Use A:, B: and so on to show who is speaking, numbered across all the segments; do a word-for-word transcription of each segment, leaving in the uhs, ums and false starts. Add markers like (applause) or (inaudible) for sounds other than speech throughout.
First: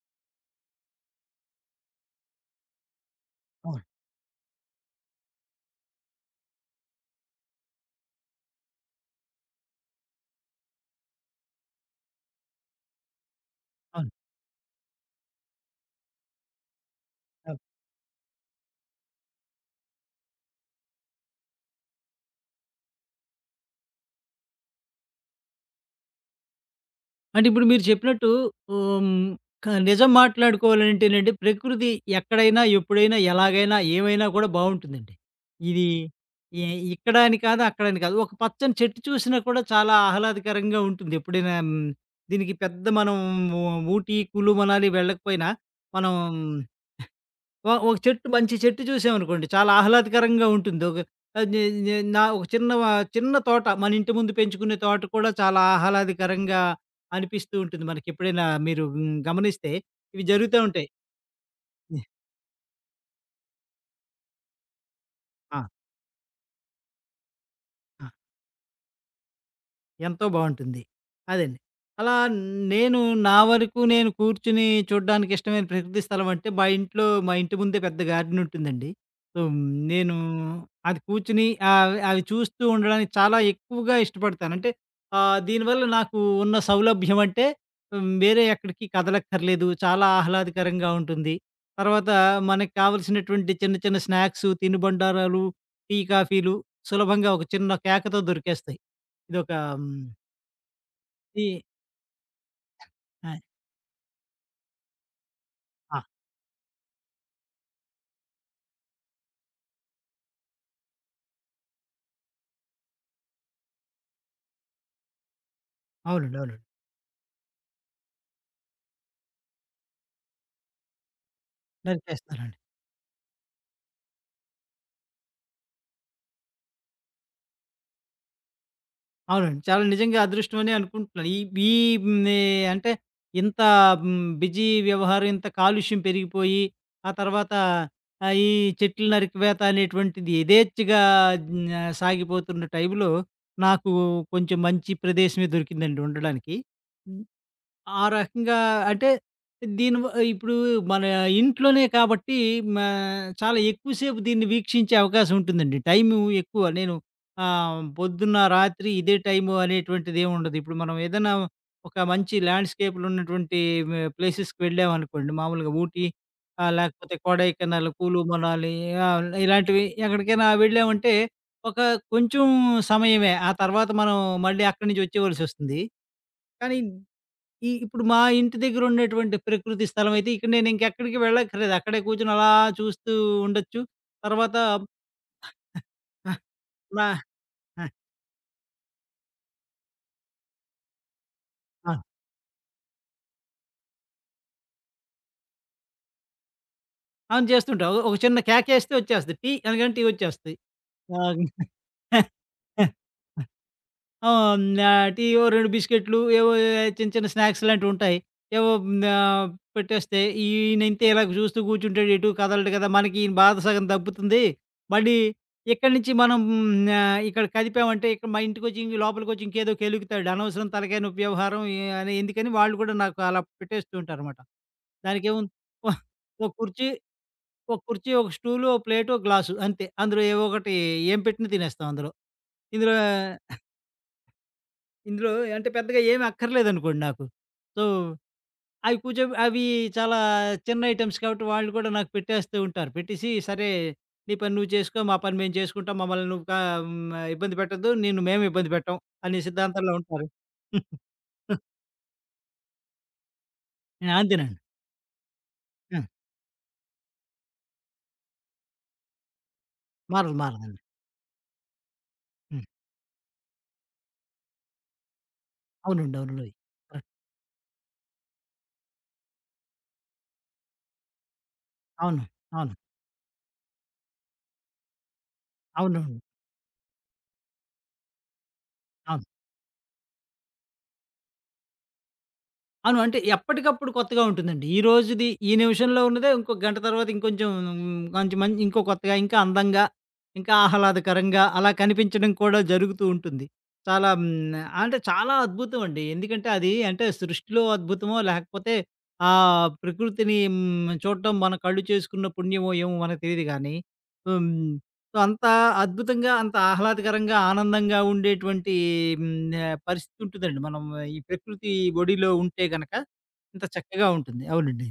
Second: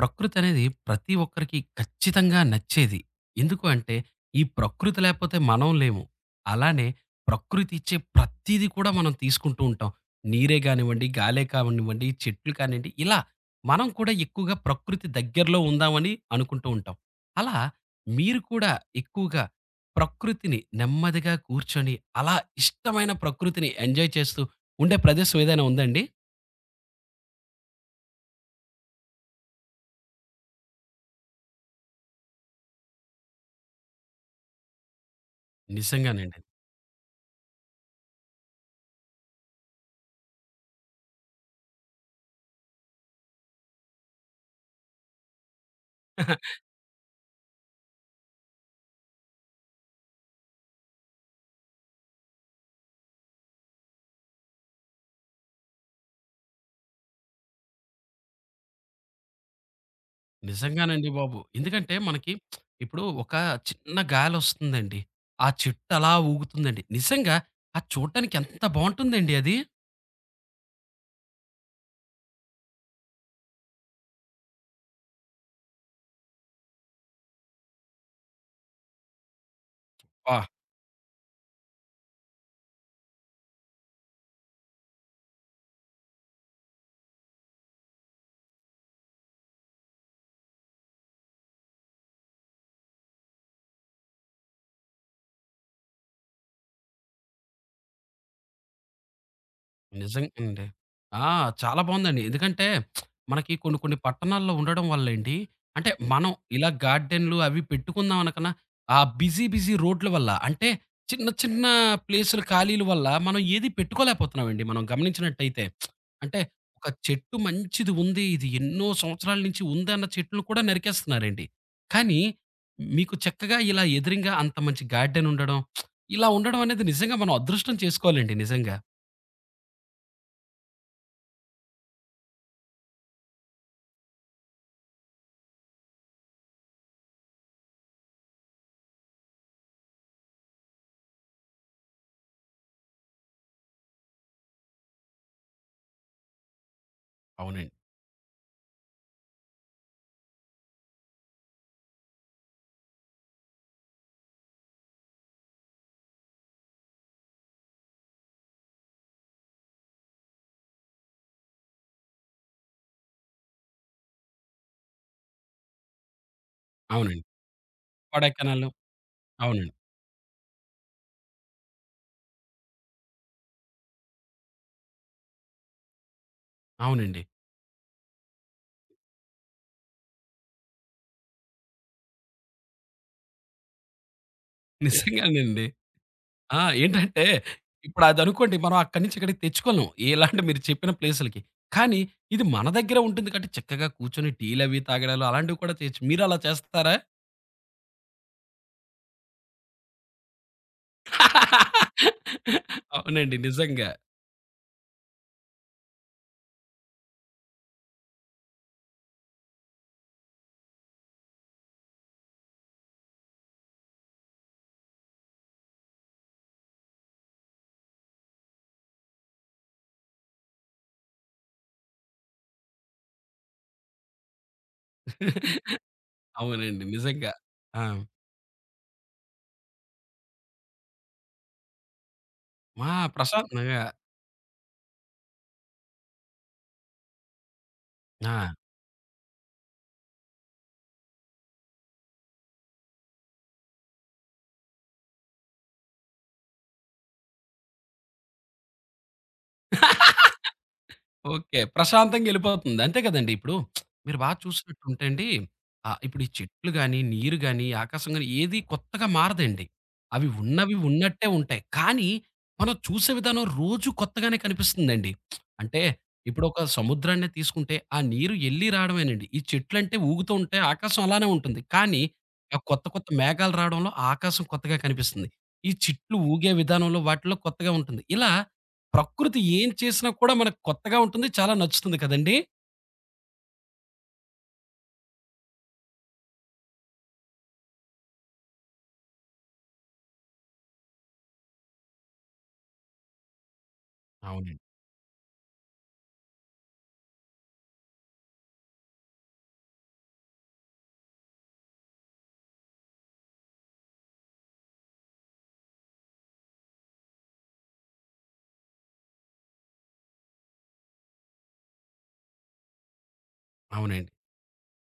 A: ప్రకృతి అనేది ప్రతి ఒక్కరికి ఖచ్చితంగా నచ్చేది. ఎందుకు అంటే, ఈ ప్రకృతి లేపోతే మనం లేము. అలానే ప్రకృతి ఇచ్చే ప్రతీది కూడా మనం తీసుకుంటూ ఉంటాం. నీరే కానివ్వండి, గాలే కానివ్వండి, చెట్లు కానివ్వండి, ఇలా మనం కూడా ఎక్కువగా ప్రకృతి దగ్గరలో ఉందామని అనుకుంటూ ఉంటాం. అలా మీరు కూడా ఎక్కువగా ప్రకృతిని నెమ్మదిగా కూర్చొని, అలా ఇష్టమైన ప్రకృతిని ఎంజాయ్ చేస్తూ ఉండే ప్రదేశం ఏదైనా ఉందా అండి?
B: అంటే ఇప్పుడు మీరు చెప్పినట్టు హ్మ్. క నిజం మాట్లాడుకోవాలంటేనండి ప్రకృతి ఎక్కడైనా, ఎప్పుడైనా, ఎలాగైనా, ఏమైనా కూడా బావుంటుందండి. ఇది
A: నిజంగానండి.
B: ఎ ఇక్కడ అని కాదు, అక్కడ అని కాదు. ఒక పచ్చని చెట్టు చూసినా కూడా చాలా ఆహ్లాదకరంగా ఉంటుంది. ఎప్పుడైనా. హ్మ్. దీనికి పెద్ద మనం ఊ ఊటీ, కులు, మనాలి వెళ్ళకపోయినా మనం
A: (laughs)
B: ఒ ఒక చెట్టు మంచి చెట్టు చూసామనుకోండి చాలా ఆహ్లాదకరంగా ఉంటుంది. ఒక ఆహ్, నే నే నా ఒక చిన్న వ చిన్న తోట మన ఇంటి ముందు పెంచుకునే తోట కూడా చాలా ఆహ్లాదకరంగా అనిపిస్తూ ఉంటుంది మనకి. ఎప్పుడైనా మీరు హ్మ్, గమనిస్తే ఇవి జరుగుతా ఉంటాయి.
A: నిజంగానండి బాబు. ఎందుకంటే మనకి ఇప్పుడు ఒక చిన్న గాలొస్తుందండి. ఆ
B: ఆ!
A: చెట్టు అలా ఊగుతుందండి. నిజంగా అది
B: ఆ!
A: చూడటానికి ఎంత బావుంటుందండి అది.
B: ఎంతో బావుంటుంది. అదండి. అలా నేను నా వరకు నేను కూర్చొని చూడ్డానికి ఇష్టమైన ప్రకృతి స్థలం అంటే, మా ఇంట్లో మా ఇంటి ముందే పెద్ద గార్డెన్ ఉంటుందండి. సో, నేను
A: ఆ!
B: అది కూర్చొని ఆహ్, అవి చూస్తూ ఉండడానికి చాలా ఎక్కువగా ఇష్టపడతాను. అంటే ఆహ్, దీనివల్ల నాకు ఉన్న సౌలభ్యం అంటే హ్మ్, వేరే ఎక్కడికి కదలక్కర్లేదు. చాలా ఆహ్లాదకరంగా ఉంటుంది. తర్వాత మనకు కావాల్సినటువంటి చిన్న చిన్న స్నాక్సు, తినుబండారాలు, టీ, కాఫీలు సులభంగా ఒక చిన్న కేకతో దొరికేస్తాయి. ఇదొక హ్మ్.
A: నిజంగా అండి. ఆ!
B: ఈ
A: చాలా బావుందండి. ఎందుకంటే
B: ఆ!
A: మనకి కొన్ని కొన్ని పట్టణాల్లో ఉండడం వల్లేంటి, అంటే
B: ఆ!
A: మనం ఇలా గార్డెన్‌లు అవి పెట్టుకుందాం అనకన్నా, ఆ బిజీ బిజీ రోడ్ల వల్ల అంటే చిన్న చిన్న ప్లేసులు ఖాళీల వల్ల మనం ఏది పెట్టుకోలేకపోతున్నామండి మనం గమనించినట్టయితే.
B: అవునండి.
A: అంటే
B: అవునండి.
A: ఒక చెట్టు మంచిది ఉంది. ఇది ఎన్నో సంవత్సరాల నుంచి ఉందన్న చెట్లు కూడా నరికేస్తున్నారండి. కానీ
B: నరికేస్తారండి.
A: మీకు చక్కగా ఇలా ఎదురింగా అంత మంచి గార్డెన్ ఉండడం, ఇలా ఉండడం అనేది నిజంగా మనం అదృష్టం చేసుకోవాలండి నిజంగా.
B: అవునండి. చాలా నిజంగా అదృష్టం అనే అనుకుంటున్నాను. ఈ ఈ హ్మ్, అంటే ఇంత హ్మ్, బిజీ వ్యవహారం, ఇంత కాలుష్యం పెరిగిపోయి, ఆ తర్వాత ఆహ్, ఈ చెట్లు నరికివేత అనేటువంటిది యథేచ్ఛగా న సాగిపోతున్న టైంలో నాకు కొంచెం మంచి ప్రదేశమే దొరికిందండి ఉండడానికి.
A: అవునండి.
B: ఆ రకంగా అంటే దీని వ ఇప్పుడు మన ఇంట్లోనే కాబట్టి మ చాలా ఎక్కువసేపు దీన్ని వీక్షించే అవకాశం ఉంటుందండి. టైము ఎక్కువ. నేను ఆహ్, పొద్దున్న, రాత్రి ఇదే టైము అనేటువంటిదేముండదు. ఇప్పుడు మనం ఏదైనా ఒక మంచి ల్యాండ్‌స్కేపులున్నటువంటి మ ప్లేసెస్‌కి వెళ్ళామనుకోండి మామూలుగా ఊటీ, ఆహ్, లేకపోతే
A: అవునండి.
B: కొడైకెనాల్, కూలు
A: కొడైకెనాల్.
B: మనాలి, ఆహ్,
A: అవునండి.
B: ఇలాంటివి ఎక్కడికైనా వెళ్ళామంటే ఒక కొంచెం సమయమే. ఆ తర్వాత మనం మళ్ళీ అక్కడి నుంచి వచ్చేవలసొస్తుంది. కానీ
A: అవునండి.
B: ఈ ఇప్పుడు మా ఇంటి దగ్గర ఉండేటువంటి ప్రకృతి స్థలం అయితే ఇక్కడ నేను ఇంకెక్కడికి వెళ్ళక్కర్లేదు. అక్కడే కూర్చొని అలా చూస్తూ ఉండొచ్చు. తర్వాత
A: నిజంగానండి. ఆ!
B: నా
A: ఏంటంటే ఇప్పుడు అదనుకోండి మనం అక్కడి నుంచి ఇక్కడికి తెచ్చుకోలేం. ఇలాంటి మీరు చెప్పిన ప్లేసులకి.
B: ఆ!
A: కానీ ఇది మన దగ్గర ఉంటుంది కాబట్టి చక్కగా కూర్చొని టీలవి తాగడాలు అలాంటివి కూడా చేయొచ్చు. మీరలా చేస్తారా?
B: అవును చేస్తుంటా. ఒక ఒక చిన్న కేకేస్తే వచ్చేస్తది. టీ అనగానే టీ వచ్చేస్తది. ఆ!
A: అవునండి. నిజంగా.
B: ఆహ్, హ్మ్. ఆహ్, టీ ఓ రెండు బిస్కెట్‌లు ఏవో ఏ, చిన్న చిన్న స్నాక్స్ లాంటివుంటాయి. ఏవో హ్మ్. ఆహ్, పెట్టేస్తే ఈయనంతే ఇలాగ చూస్తూ కూర్చుంటాడు. ఎటు కదలడు కదా! మనకి ఈయన బాధ సగం తగ్గుతుంది. మళ్ళీ ఇక్కడి నుంచి మనం. హ్మ్. ఆహ్, ఇక్కడ కదిపామంటే ఇక్కడ మా ఇంటికొచ్చి లోపలికొచ్చి ఇంకేదో కెలుకుతాడు. అనవసరం తలకాయ నొప్పి వ్యవహారం ఎ అని ఎందుకని వాళ్ళు కూడా నాకు అలా పెట్టేస్తూ ఉంటారనమాట. దానికేముంది ఓహ్! ఒక
A: అవునండి.
B: కుర్చీ,
A: నిజంగా.
B: ఒక
A: ఆ!
B: కుర్చీ, ఒక స్టూలు, ఒక ప్లేటు, ఒక గ్లాసు అంతే. అందులో ఏవో ఒకటి ఏం పెట్టినా తినేస్తాం అందులో.
A: మా
B: ఇందులో
A: ప్రశాంతంగా
B: ఇందులో అంటే పెద్దగా ఏమి అక్కర్లేదనుకోండి నాకు. సో,
A: ఆ!
B: అవి కూర్చో అవి చాలా చిన్న ఐటెమ్స్ కాబట్టి వాళ్ళు కూడా నాకు పెట్టేస్తూ ఉంటారు. పెట్టేసి సరే నీ పని నువ్వు చేసుకో, మా పని మేము చేసుకుంటాం. మమ్మల్ని నువ్వు కా హ్మ్, ఇబ్బంది పెట్టొద్దు. నిన్ను మేము ఇబ్బంది పెట్టం అనే సిద్ధాంతంలో ఉంటారు. (laughs)
A: ఓకే. ప్రశాంతంగా ఎళ్ళిపోతుంది. అంతే కదండీ! ఇప్పుడు
B: ఆ!
A: మీరు బాగా
B: అంతేనండి.
A: చూసినట్టుంటే అండి, ఆహ్,
B: ఆ!
A: ఇప్పుడు ఈ చెట్లు గాని, నీరు గాని, ఆకాశం గాని ఏది కొత్తగా మారదండి. అవి
B: మారదు,
A: ఉన్నవి
B: మారదండి.
A: ఉన్నట్టే ఉంటాయి. కానీ
B: హ్మ్.
A: మనం చూసే విధానం రోజు కొత్తగానే కనిపిస్తుందండి. అంటే
B: అవునండి.
A: ఇప్పుడు
B: అవునండి.
A: ఒక
B: కరెక్ట్.
A: సముద్రాన్నే తీసుకుంటే ఆ నీరు ఎళ్లి రావడమేనండి. ఈ చెట్లంటే ఊగుతూ ఉంటాయి. ఆకాశం అలానే ఉంటుంది. కానీ
B: అవును.
A: ఆ
B: అవును.
A: కొత్త కొత్త మేఘాలు రావడంలో ఆకాశం కొత్తగా కనిపిస్తుంది. ఈ చెట్లు
B: అవునవును.
A: ఊగే విధానంలో వాటిలో కొత్తగా ఉంటుంది. ఇలా
B: అవును.
A: ప్రకృతి ఏం చేసినా కూడా మనకు కొత్తగా ఉంటుంది. చాలా నచ్చుతుంది కదండీ!
B: అవును. అంటే ఎప్పటికప్పుడు కొత్తగా ఉంటుందండి. ఈ రోజుది ఈ నిమిషంలో ఉన్నదే ఇంకో గంట తర్వాత ఇంకొంచెం మ్, కొంచెం మంచి ఇంకో కొత్తగా, ఇంకా అందంగా, ఇంకా ఆహ్లాదకరంగా అలా కనిపించడం కూడా జరుగుతూ ఉంటుంది. చాలా. హ్మ్.
A: అవునండి.
B: అంటే చాలా అద్భుతం అండి. ఎందుకంటే అది అంటే సృష్టిలో అద్భుతమో లేకపోతే ఆహ్, ప్రకృతిని హ్మ్. చూడటం మన కళ్ళు చేసుకున్న పుణ్యమో ఏమో మనకు తెలీదు గానీ. హ్మ్. సో, అంత అద్భుతంగా, అంత ఆహ్లాదకరంగా, ఆనందంగా ఉండేటువంటి హ్మ్. ఆహ్, పరిస్థితి ఉంటుందండి. మనం ఈ ప్రకృతి ఒడిలో ఉంటే గనక ఇంత చక్కగా
A: అవునండి.
B: ఉంటుంది. అవునండి.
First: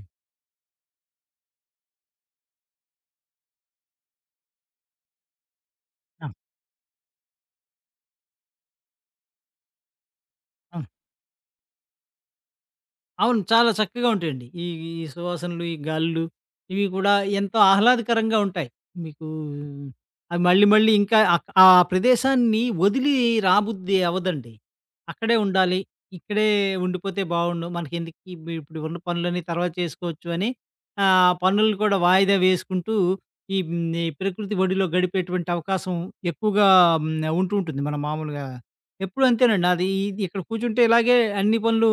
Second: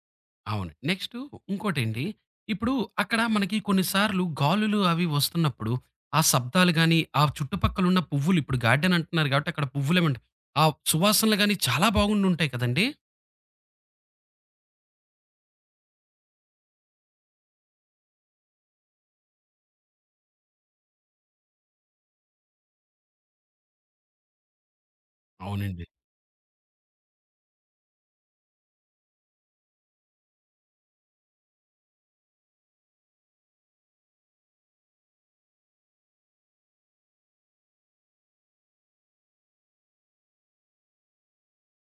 A: అవును. నెక్స్టు ఇంకోటండి. ఇప్పుడు అక్కడ మనకి కొన్ని సార్లు గాలులు అవి వస్తున్నప్పుడు, ఆ
B: ఆ!
A: శబ్దాలు గాని, ఆ చుట్టుపక్కలున్న పువ్వులు ఇప్పుడు గార్డెన్ అంటున్నారు కాబట్టి అక్కడ పువ్వులేమంట ఆ
B: ఆ!
A: సువాసనలు గాని చాలా బాగుండుంటాయి కదండీ!
B: అవును. చాలా చక్కగా ఉంటాయండి. ఈ ఈ సువాసనలు, ఈ గాలులు ఇవి కూడా ఎంతో ఆహ్లాదకరంగా ఉంటాయి. మీకు అవి మళ్ళీ మళ్ళీ ఇంకా అక్ ఆ ప్రదేశాన్ని వదిలి రాబుద్ది అవ్వదండి. అక్కడే ఉండాలి.
A: అవునండి.
B: ఇక్కడే ఉండిపోతే బావుండు. మనకెందుకు ఇబ్ ఇప్పుడు ఉన్న పనులన్నీ తర్వాత చేసుకోవచ్చు అని ఆహ్, పనులు కూడా వాయిదా వేసుకుంటూ ఈ హ్మ్. ఈ ప్రకృతి ఒడిలో గడిపేటువంటి అవకాశం ఎక్కువగా హ్మ్. ఉంటూ ఉంటుంది. మనం మామూలుగా ఎప్పుడు అంతేనండి. అది ఇది ఇక్కడ కూర్చుంటే ఇలాగే అన్ని పనులు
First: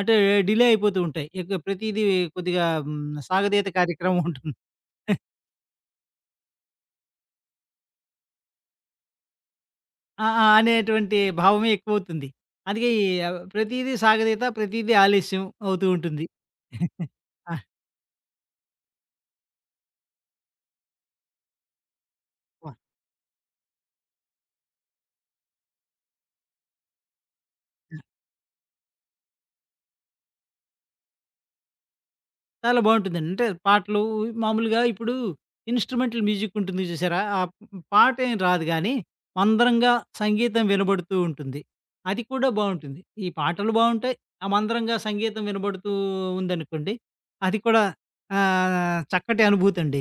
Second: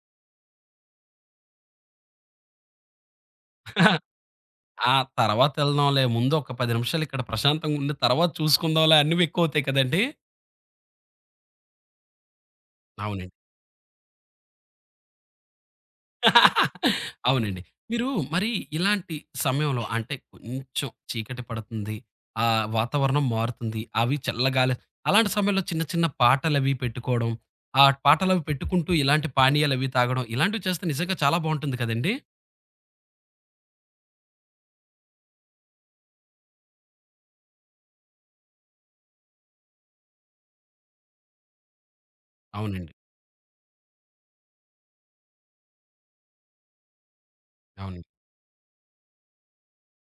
B: అంటే డిలే అయిపోతూ ఉంటాయి. ఇక ప్రతీదీ కొద్దిగా హ్మ్, సాగదీత
A: (laughs)
B: కార్యక్రమం ఉంటుంది.
A: ఆ! తర్వాత ఎళ్దాంలే. ముందు ఒక పది నిమిషాలు ఇక్కడ ప్రశాంతంగుండి తర్వాత చూసుకుందాంలే అన్నవి ఎక్కువవుతాయి కదండీ!
B: ఆ! ఆ! అనేటువంటి భావమే ఎక్కువవుతుంది. అందుకే ఈ
A: అవునండి.
B: ఆహ్, ప్రతీదీ సాగదీత, ప్రతీదీ ఆలస్యం అవుతూ ఉంటుంది. (laughs)
A: అవునండి. మీరు మరి ఇలాంటి సమయంలో అంటే కొంచెం చీకటి పడుతుంది. ఆహ్,
B: ఆ!
A: వాతావరణం మారుతుంది. అవి చల్లగాలి అలాంటి సమయంలో చిన్న చిన్న పాటలవి పెట్టుకోవడం, ఆ పాటలవి పెట్టుకుంటూ ఇలాంటి పానీయాలవి తాగడం ఇలాంటివి చేస్తే నిజంగా చాలా బావుంటుంది కదండీ!
B: చాలా బావుంటుందండి. అంటే పాటలు మామూలుగా ఇప్పుడు ఇన్‌స్ట్రుమెంటల్ మ్యూజిక్ ఉంటుంది చూసారా? ఆ పాట ఏం రాదు గానీ, మందరంగా సంగీతం వినబడుతూ ఉంటుంది. అది కూడా
A: అవునండి.
B: బావుంటుంది. ఈ పాటలు బావుంటాయి. ఆ మందరంగా సంగీతం వినబడుతూ ఉందనుకోండి, అది కూడా
A: అవును.
B: ఆహ్, చక్కటి అనుభూతండి.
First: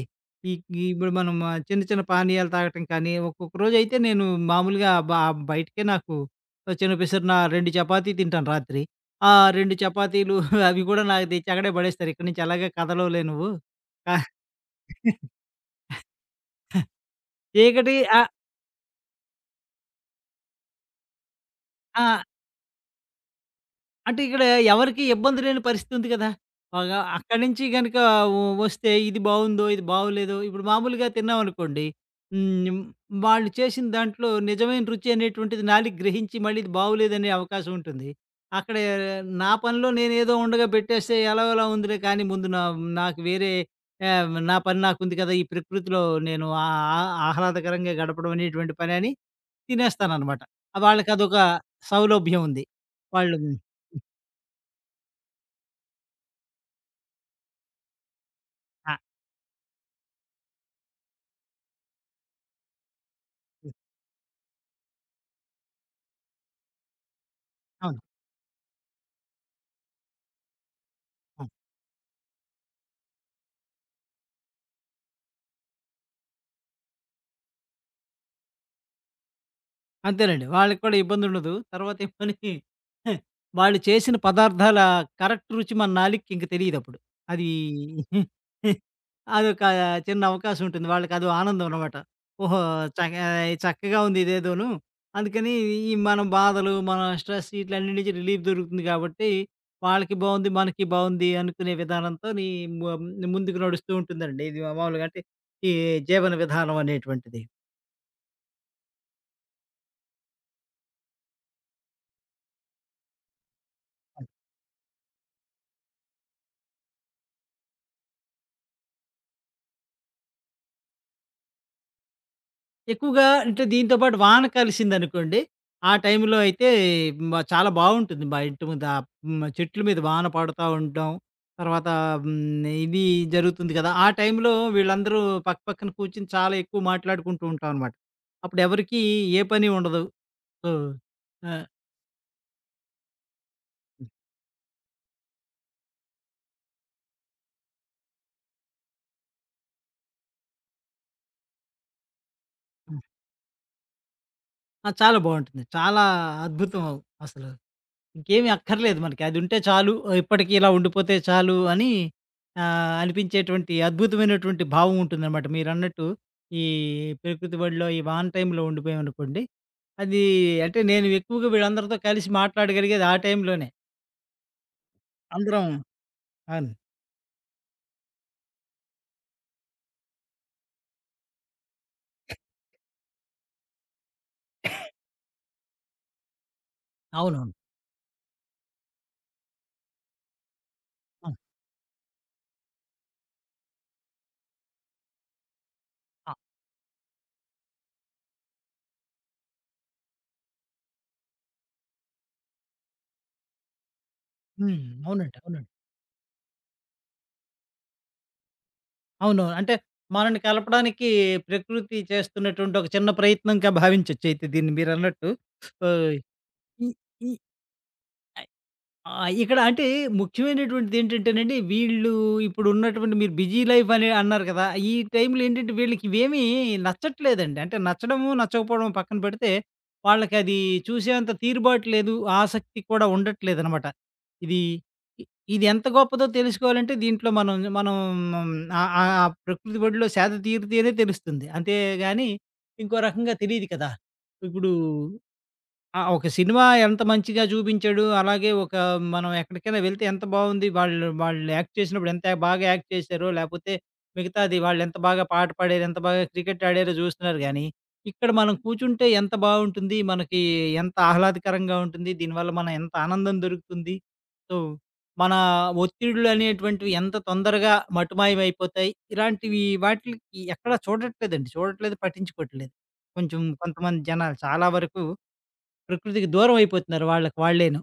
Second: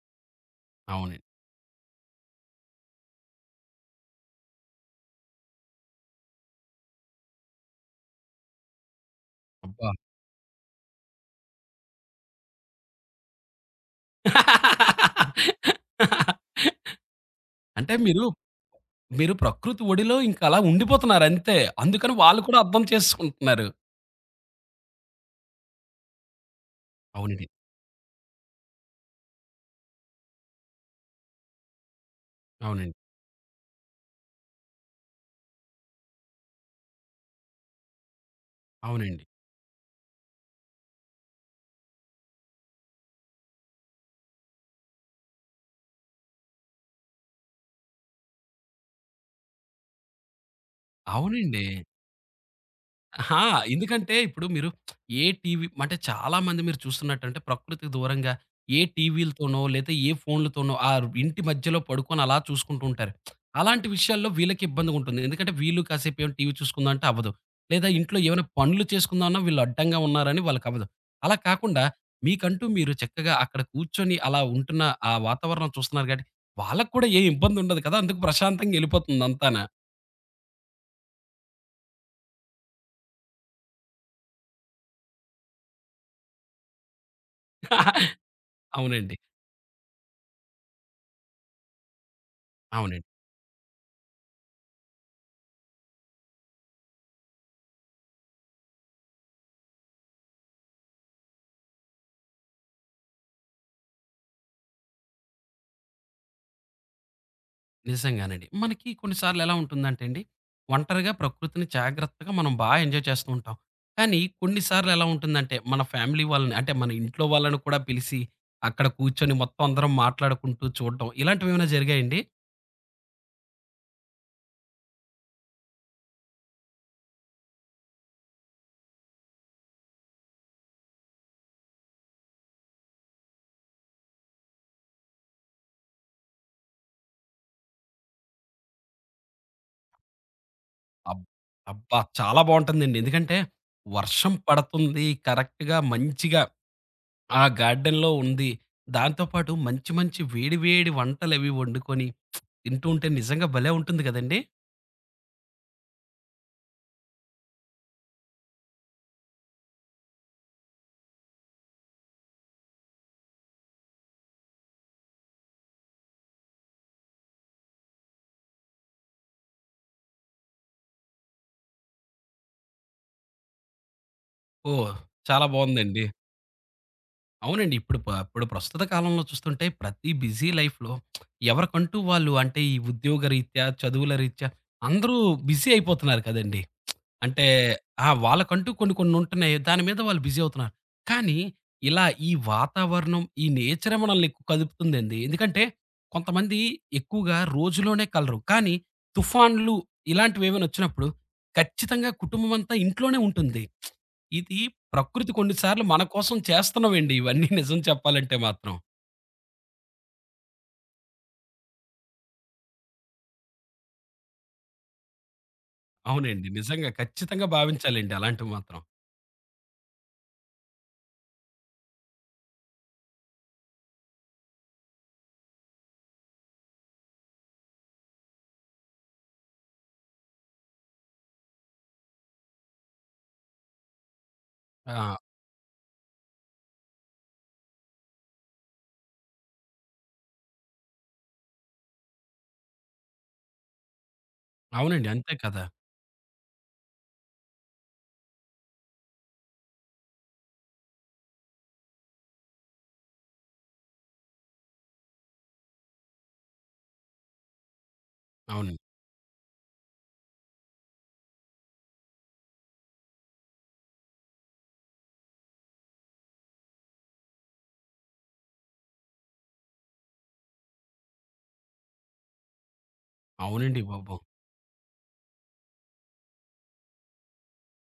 B: ఈ ఈ- ఇప్పుడు
A: అవునండి.
B: మనం ఆ, చిన్న చిన్న పానీయాలు తాగటం కానీ, ఒక్కొక్క రోజైతే నేను మామూలుగా బ బయటికే నాకు చిన్న పిసరు నా రెండు చపాతీ తింటాను రాత్రి. ఆ! రెండు
A: అబ్బా!
B: చపాతీలు (laughs) అవి కూడా నాకు తెచ్చి అక్కడే పడేస్తారు. ఇక్కడి నుంచి ఎలాగో కదలవులే నువ్వు. ఆ!
A: అంటే
B: చీకటి ఆ!
A: మీరు, మీరు ప్రకృతి ఒడిలో ఇంక అలా ఉండిపోతున్నారంతే. అందుకని
B: ఆ!
A: వాళ్ళు కూడా అర్థం చేసుకుంటున్నారు.
B: అంటే ఇక్కడ ఎవరికీ ఇబ్బంది లేని పరిస్థితి ఉంది కదా! బాగా అక్కడి
A: అవునండి.
B: నుంచి గనక వ వస్తే ఇది బావుందో, ఇది బాగోలేదో ఇప్పుడు మామూలుగా తిన్నామనుకోండి. హ్మ్.
A: అవునండి.
B: వాళ్ళు చేసిన దాంట్లో నిజమైన రుచి అనేటువంటిది నాలుక గ్రహించి మళ్ళీ ఇది బాగోలేదనే అవకాశం ఉంటుంది. అక్కడ
A: అవునండి.
B: నా పనిలో నేనేదో ఉండగా పెట్టేస్తే ఎలాగోలా ఉందిలే కానీ ముందు నా నాకు వేరే ఆహ్, నా పని నాకుంది కదా! ఈ ప్రకృతిలో నేను ఆ ఆ ఆహ్లాదకరంగా గడపడం అనేటువంటి పని అని తినేస్తాననమాట. వాళ్ళకదొక
A: అవునండి.
B: సౌలభ్యం ఉంది. వాళ్ళు
A: అహా! ఎందుకంటే ఇప్పుడు మీరు ఏ టీవీ అంటే చాలామంది మీరు చూస్తున్నట్టంటే ప్రకృతికి దూరంగా ఏ
B: ఆ!
A: టీవీలతోనో లేతే ఏ ఫోన్‌లతోనో ఆ ఇంటి మధ్యలో పడుకొని అలా చూసుకుంటూ ఉంటారు. అలాంటి విషయాల్లో వీళ్ళకి ఇబ్బందిగుంటుంది. ఎందుకంటే వీళ్ళు కాసేపు ఏమైనా టీవీ చూసుకుందాం అంటే అవ్వదు. లేదా
B: అవును.
A: ఇంట్లో ఏమైనా పనులు చేసుకుందాం అన్నా వీళ్ళు అడ్డంగా ఉన్నారని వాళ్ళకవ్వదు. అలా
B: ఆ!
A: కాకుండా మీకంటూ మీరు చక్కగా అక్కడ కూర్చొని అలా ఉంటున్న ఆ వాతావరణం చూస్తున్నారు కాబట్టి వాళ్ళకి కూడా ఏ ఇబ్బందుండదు కదా! అందుకు ప్రశాంతంగా ఎళ్ళిపోతుంది అంతాన.
B: అంతేనండి. వాళ్ళకి కూడా ఇబ్బందుండదు. తర్వాతేమోని (laughs) వాళ్ళు చేసిన పదార్థాల కరెక్ట్ రుచి మన నాలికకింక తెలీదప్పుడు. అది
A: (laughs)
B: (laughs)
A: అవునండి.
B: అదొక చిన్న అవకాశం ఉంటుంది. వాళ్ళకదో ఆనందం అన్నమాట. ఓహో!
A: అవునండి.
B: చక చక్కగా ఉంది ఇదేదోను. అందుకని ఈ మన బాధలు, మన స్ట్రెస్ ఇట్లన్నిటి నుంచి రిలీఫ్ దొరుకుతుంది కాబట్టి, వాళ్ళకి బావుంది, మనకి బావుంది అనుకునే విధానంతోని మ ముందుకు నడుస్తూ ఉంటుందండి. ఇది మామూలుగా అంటే ఈ జీవన విధానం అనేటువంటిది.
A: నిజంగానండి. మనకి కొన్ని సార్లు ఎలా ఉంటుందంటే అండి, ఒంటరిగా ప్రకృతిని జాగ్రత్తగా మనం బా ఎంజాయ్ చేస్తూ ఉంటాం. కానీ కొన్ని సార్లు ఎలా ఉంటుందంటే, మన ఫ్యామిలీ వాళ్ళని అంటే మన ఇంట్లో వాళ్ళని కూడా పిలిసి, అక్కడ కూర్చొని మొత్తం అందరం మాట్లాడుకుంటూ చూడడం ఇలాంటివేమైనా జరిగాయండి?
B: ఎక్కువగా అంటే దీంతో పాటు వాన కలిసిందనుకోండి, ఆ టైంలో అయితే మ చాలా బావుంటుంది. మా ఇంటి ముందు ఆ హ్మ్, చెట్ల మీద వాన పడతా ఉండడం, తర్వాత హ్మ్, ఇది జరుగుతుంది కదా! ఆ టైంలో వీళ్ళందరూ పక్క పక్కన కూర్చొని చాలా ఎక్కువ మాట్లాడుకుంటూ ఉంటాం అనమాట. అప్పుడు ఎవరికీ ఏ పని ఉండదు. సో,
A: అబ్
B: ఆహ్,
A: అబ్బా! చాలా బావుంటుందండి. ఎందుకంటే వర్షం పడుతుంది. కరెక్ట్‌గా మంచిగా ఆ గార్డెన్‌లో ఉంది. దాంతో పాటు మంచి మంచి వేడి వేడి వంటలవి వండుకొని తింటూ ఉంటే నిజంగా భలే ఉంటుంది కదండీ!
B: ఆ! చాలా బావుంటుంది. చాలా అద్భుతం అసలు. ఇంకేమి అక్కర్లేదు మనకి. అదుంటే చాలు. ఇప్పటికి ఇలా ఉండిపోతే చాలు అని ఆహ్, అనిపించేటువంటి అద్భుతమైనటువంటి భావం ఉంటుందనమాట. మీరన్నట్టు ఈ ప్రకృతి బడిలో, ఈ వాన టైంలో ఉండిపోయామనుకోండి. అది అంటే నేను ఎక్కువగా వీళ్ళందరితో కలిసి మాట్లాడగలిగేది ఆ టైంలోనే.
A: ఓహ్! చాలా
B: అందరం.
A: బావుందండి.
B: అవును.
A: అవునండి. ఇప్పుడు ప ఇప్పుడు ప్రస్తుత కాలంలో చూస్తుంటే ప్రతి బిజీ లైఫ్‌లో ఎవరికంటూ వాళ్ళు అంటే, ఈ ఉద్యోగ రీత్యా, చదువుల రీత్యా అందరూ బిజీ అయిపోతున్నారు కదండీ! అంటే
B: అవునవును.
A: ఆ! వాళ్ళకంటూ కొన్ని కొన్ని ఉంటున్నాయి. దాని మీద వాళ్ళు బిజీ అవుతున్నారు.
B: ఆ!
A: కానీ ఇలా ఈ వాతావరణం, ఈ నేచరే మనల్ని ఎక్కువ కదుపుతుందండి. ఎందుకంటే
B: ఆ!
A: కొంతమంది ఎక్కువగా రోజులోనే కలరు. కానీ తుఫాన్లు ఇలాంటివేవైనా వచ్చినప్పుడు ఖచ్చితంగా కుటుంబం అంతా ఇంట్లోనే ఉంటుంది. ఇది
B: హ్మ్.
A: ప్రకృతి
B: అవునండి.
A: కొన్ని
B: అవునండి.
A: సార్లు మన కోసం చేస్తున్నవండి ఇవన్నీ (laughs) నిజం చెప్పాలంటే మాత్రం.
B: అవును. అంటే మనల్ని కలపడానికి ప్రకృతి చేస్తున్నటువంటి ఒక చిన్న ప్రయత్నంగా భావించొచ్చయితే దీన్ని మీరన్నట్టు. ఓహ్!
A: అవునండి.
B: ఈ
A: నిజంగా
B: ఈ
A: ఖచ్చితంగా భావించాలండి అలాంటివి మాత్రం.
B: ఆ! ఇక్కడ అంటే ముఖ్యమైనటువంటిదేంటంటేనండి, వీళ్ళు ఇప్పుడున్నటువంటి మీరు బిజీ లైఫ్ అని అన్నారు కదా! ఈ టైంలో ఏంటంటే వీళ్ళకివేమీ నచ్చట్లేదండి. అంటే నచ్చడము, నచ్చకపోవడం పక్కన పెడితే, వాళ్ళకది చూసేంత తీరుబాటు లేదు. ఆసక్తి కూడా ఉండట్లేదనమాట. ఇది
A: ఆ!
B: ఇ ఇది ఎంత గొప్పదో తెలుసుకోవాలంటే దీంట్లో మనం మనం ఆహ్, ఆహ్, ఆ ప్రకృతి ఒడిలో సేద తీరితేనే తెలుస్తుంది. అంతేగాని ఇంకో రకంగా తెలీదు కదా! ఇప్పుడు
A: అవునండి. అంతే కదా!
B: ఆ! ఒక సినిమా ఎంత మంచిగా చూపించాడు, అలాగే ఒక మనం ఎక్కడికైనా వెళ్తే ఎంత బావుంది, వాళ్ళు వాళ్ళు యాక్ట్ చేసినప్పుడు ఎంత బాగా యాక్ట్ చేశారో, లేపోతే మిగతాది వాళ్ళెంత బాగా పాట పాడారు, ఎంత బాగా క్రికెట్ ఆడారో చూస్తున్నారు గానీ, ఇక్కడ మనం
A: అవును.
B: కూర్చుంటే ఎంత బావుంటుంది, మనకి ఎంత ఆహ్లాదకరంగా ఉంటుంది, దీనివల్ల మనం ఎంత ఆనందం దొరుకుతుంది. సో, మన ఒత్తిడులు అనేటువంటివి ఎంత తొందరగా మటుమాయమైపోతాయి. ఇలాంటివి వాటిలికి ఎక్కడ చూడట్లేదండి. చూడట్లేదు, పట్టించుకోవట్లేదు. కొంచెం
A: అవునండి
B: కొంతమంది
A: బాబు.
B: జనాలు చాలా వరకు ప్రకృతికి దూరం అయిపోతున్నారు వాళ్ళకి వాళ్ళేను.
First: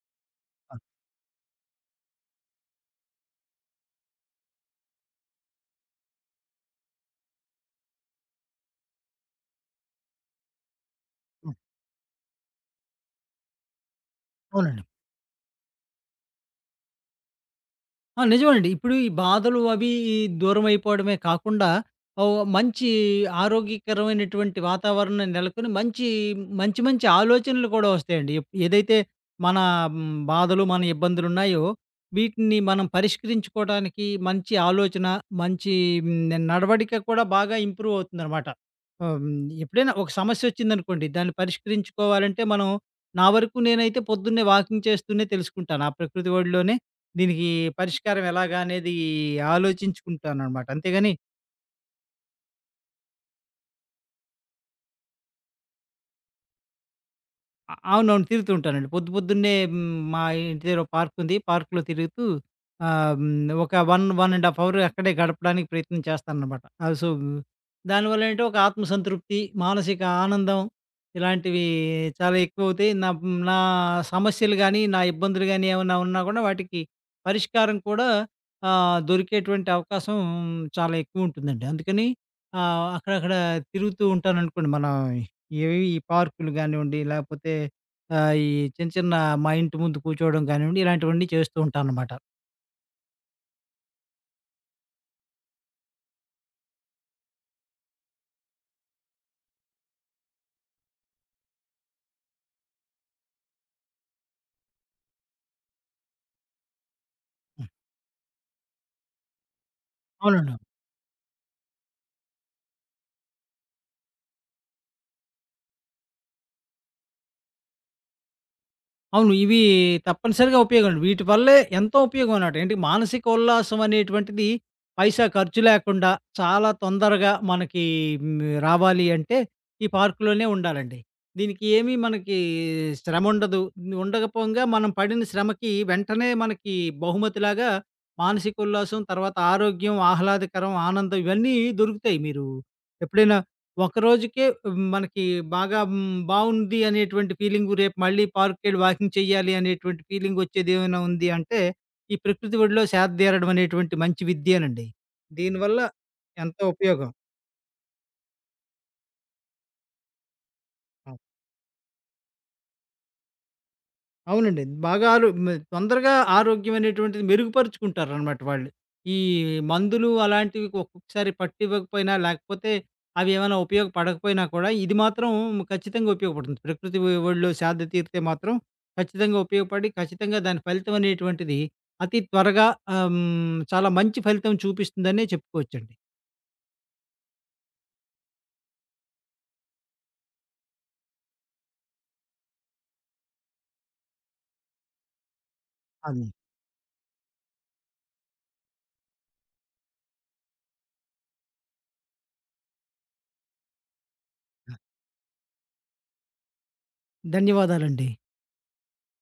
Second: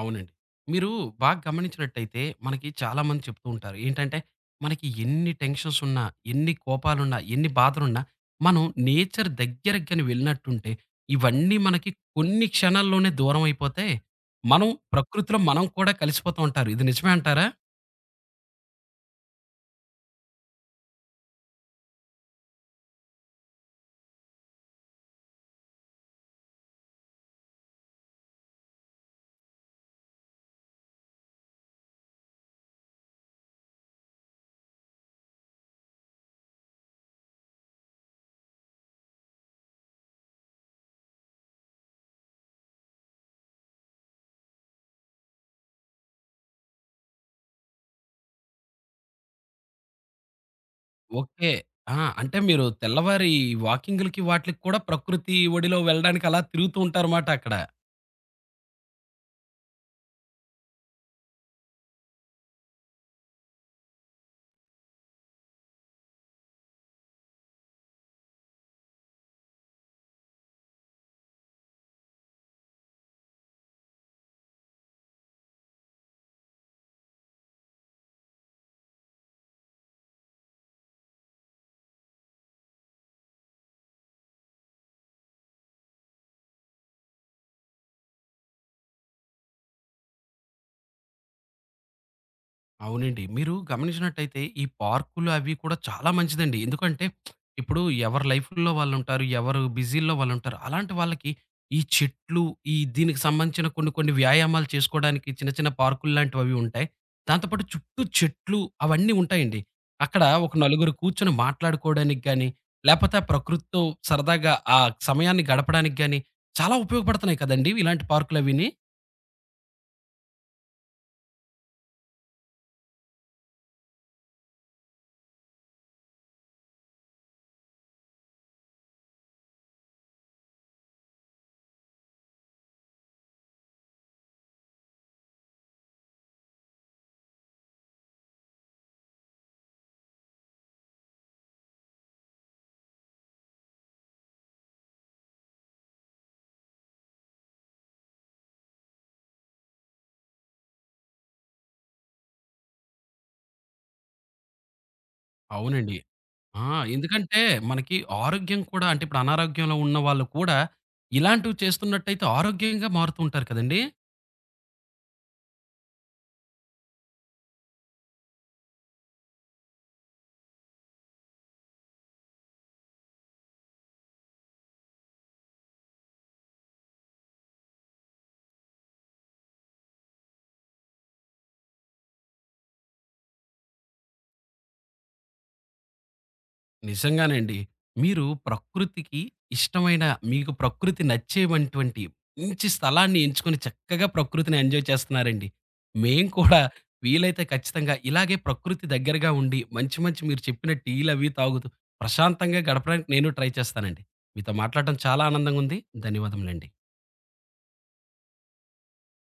A: అవునండి.
B: ఆ!
A: మీరు బాగా గమనించినట్టయితే మనకి చాలామంది చెప్తూ ఉంటారు. ఏంటంటే మనకి ఎన్ని టెన్షన్స్ ఉన్నా, ఎన్ని కోపాలున్నా, ఎన్ని బాధలున్నా మనం నేచర్ దగ్గరకి గాని వెళ్ళినట్టుంటే ఇవన్నీ
B: హ్మ్.
A: మనకి కొన్ని క్షణాల్లోనే దూరం అయిపోతే మనం
B: అవునండి.
A: ప్రకృతిలో మనం కూడా కలిసిపోతూ ఉంటారు. ఇది నిజమే అంటారా?
B: ఆ! నిజమేనండి. ఇప్పుడు ఈ బాధలు అవి దూరమైపోవడమే కాకుండా, ఓహ్! మంచి ఆరోగ్యకరమైనటువంటి వాతావరణం నెలకొని, మంచి, మంచి మంచి ఆలోచనలు కూడా వస్తాయండి. ఎప్ ఏదైతే మన హ్మ్, బాధలు, మన ఇబ్బందులున్నాయో, వీటిని మనం పరిష్కరించుకోవడానికి మంచి ఆలోచన, మంచి హ్మ్, నడవడిక కూడా బాగా ఇంప్రూవ్ అవుతుందనమాట. ఆహ్, హ్మ్, ఎప్పుడైనా ఒక సమస్యొచ్చిందనుకోండి, దాన్ని పరిష్కరించుకోవాలంటే మనం నా వరకు నేనైతే పొద్దున్నే వాకింగ్ చేస్తూనే తెలుసుకుంటాను. ఆ ప్రకృతి ఒడిలోనే దీనికి పరిష్కారం ఎలాగా అనేది ఆలోచించుకుంటాననమాట. అంతేగాని,
A: ఓకే. ఆ! అంటే మీరు తెల్లవారి వాకింగ్‌లకి వాటిలకి కూడా ప్రకృతి ఒడిలో వెళ్ళడానికి అలా తిరుగుతూ ఉంటారు మాట అక్కడ.
B: అ అవునవును. తిరుగుతూ ఉంటానండి. పొద్దు పొద్దున్నే హ్మ్, మా ఇంటి దగ్గర ఒక పార్క్ ఉంది. పార్క్‌లో తిరుగుతూ ఆహ్, హ్మ్, ఒక ఒకటి, ఒకటిన్నర ½ అవర్ అక్కడే గడపడానికి ప్రయత్నం చేస్తాననమాట. ఆహ్, సో, దానివల్ల ఏంటంటే ఒక ఆత్మ సంతృప్తి, మానసిక ఆనందం ఇలాంటివి చాలా ఎక్కువవుతాయి. నా హ్మ్, నా సమస్యలు గానీ, నా ఇబ్బందులు గానీ ఏమన్నా ఉన్నా గూడా వాటికి పరిష్కారం కూడా ఆహ్, దొరికేటువంటి అవకాశం చాలా ఎక్కువుంటుందండి. అందుకని ఆహ్, అక్కడక్కడ తిరుగుతూ ఉంటాననుకోండి మనం ఏవి ఈ పార్కులు గానివ్వండి, లేపోతే ఆహ్, ఈ చిన్న చిన్న మా ఇంటి ముందు కూర్చోవడం గానివ్వండి, ఇలాంటివన్నీ చేస్తూ ఉంటాననమాట.
A: అవునండి. మీరు గమనించినట్టయితే ఈ పార్కులు అవి కూడా చాలా మంచిదండి. ఎందుకంటే ఇప్పుడు ఎవరి లైఫ్‌లో వాళ్ళుంటారు. ఎవరు బిజీల్లో వాళ్ళుంటారు. అలాంటి వాళ్ళకి ఈ చెట్లు ఈ దీనికి సంబంధించిన కొన్ని కొన్ని వ్యాయామాలు చేసుకోవడానికి చిన్న చిన్న పార్కులు లాంటివవి ఉంటాయి. దాంతో పాటు చుట్టూ చెట్లు అవన్నీ ఉంటాయండి. అక్కడ ఒక
B: అవునండి.
A: నలుగురు కూర్చొని మాట్లాడుకోవడానికి గాని, లేపోతే ఆ ప్రకృతితో సరదాగా ఆ సమయాన్ని గడపడానికి గాని చాలా ఉపయోగపడుతున్నాయి కదండీ! ఇలాంటి పార్కులవిని.
B: అవును. ఇవి తప్పనిసరిగా ఉపయోగం. వీటి వల్లే ఎంతో ఉపయోగం అన్నమాట. ఏంటి మానసిక ఉల్లాసం అనేటువంటిది పైసా ఖర్చు లేకుండా చాలా తొందరగా మనకి హ్మ్, రావాలి అంటే ఈ పార్కులోనే ఉండాలండి. దీనికి ఏమీ మనకి శ్రమ ఉండదు. ఉండకపోగా మనం పడిన శ్రమకి వెంటనే మనకి బహుమతిలాగా మానసిక ఉల్లాసం, తర్వాత ఆరోగ్యం, ఆహ్లాదకరం, ఆనందం ఇవన్నీ దొరుకుతాయి. మీరు ఎప్పుడైనా ఒక రోజుకే మనకి బాగా హ్మ్, బావుంది అనేటువంటి ఫీలింగు, రేపు మళ్ళీ పార్క్‌కెళ్ళి వాకింగ్ చేయాలి అనేటువంటి ఫీలింగొచ్చేదేమైనా ఉంది అంటే, ఈ ప్రకృతి ఒడిలో సేదదీరడం అనేటువంటి మంచి విద్యేనండి. దీనివల్ల
A: అవునండి.
B: ఎంతో
A: ఆ!
B: ఉపయోగం.
A: ఎందుకంటే మనకి ఆరోగ్యం కూడా అంటే ఇప్పుడు అనారోగ్యంలో ఉన్న వాళ్ళు కూడా
B: ఆ!
A: ఇలాంటివి చేస్తున్నట్టయితే ఆరోగ్యంగా మారుతూ ఉంటారు కదండీ!
B: అవునండి. బాగా ఆరో మ తొందరగా ఆరోగ్యం అనేటువంటిది మెరుగుపరుచుకుంటారనమాట వాళ్ళు. ఈ మందులు అలాంటివి ఒక్కొక్కసారి పట్టివ్వకపోయినా, లేకపోతే అవి ఏమైనా ఉపయోగపడకపోయినా కూడా, ఇది మాత్రం ఖచ్చితంగా ఉపయోగపడుతుంది. ప్రకృతి ఒ ఒడిలో సేద తీరితే మాత్రం ఖచ్చితంగా ఉపయోగపడి, ఖచ్చితంగా దాని ఫలితం అనేటువంటిది అతి త్వరగా ఆహ్, హ్మ్, చాలా మంచి ఫలితం చూపిస్తుందనే చెప్పుకోవచ్చండి.
A: నిజంగానే అండి. మీరు ప్రకృతికి ఇష్టమైన మీకు ప్రకృతి నచ్చేవంటువంటి మంచి స్థలాన్ని ఎంచుకొని చక్కగా ప్రకృతిని ఎంజాయ్ చేస్తున్నారండి.
B: అది.
A: మేము కూడా వీలైతే ఖచ్చితంగా ఇలాగే ప్రకృతి దగ్గరగా ఉండి మంచి మంచి మీరు చెప్పిన టీలవి తాగుతూ ప్రశాంతంగా గడపడానికి నేను ట్రై చేస్తానండి. మీతో మాట్లాడటం చాలా ఆనందంగా ఉంది. ధన్యవాదములండి.
B: ధన్యవాదాలండి.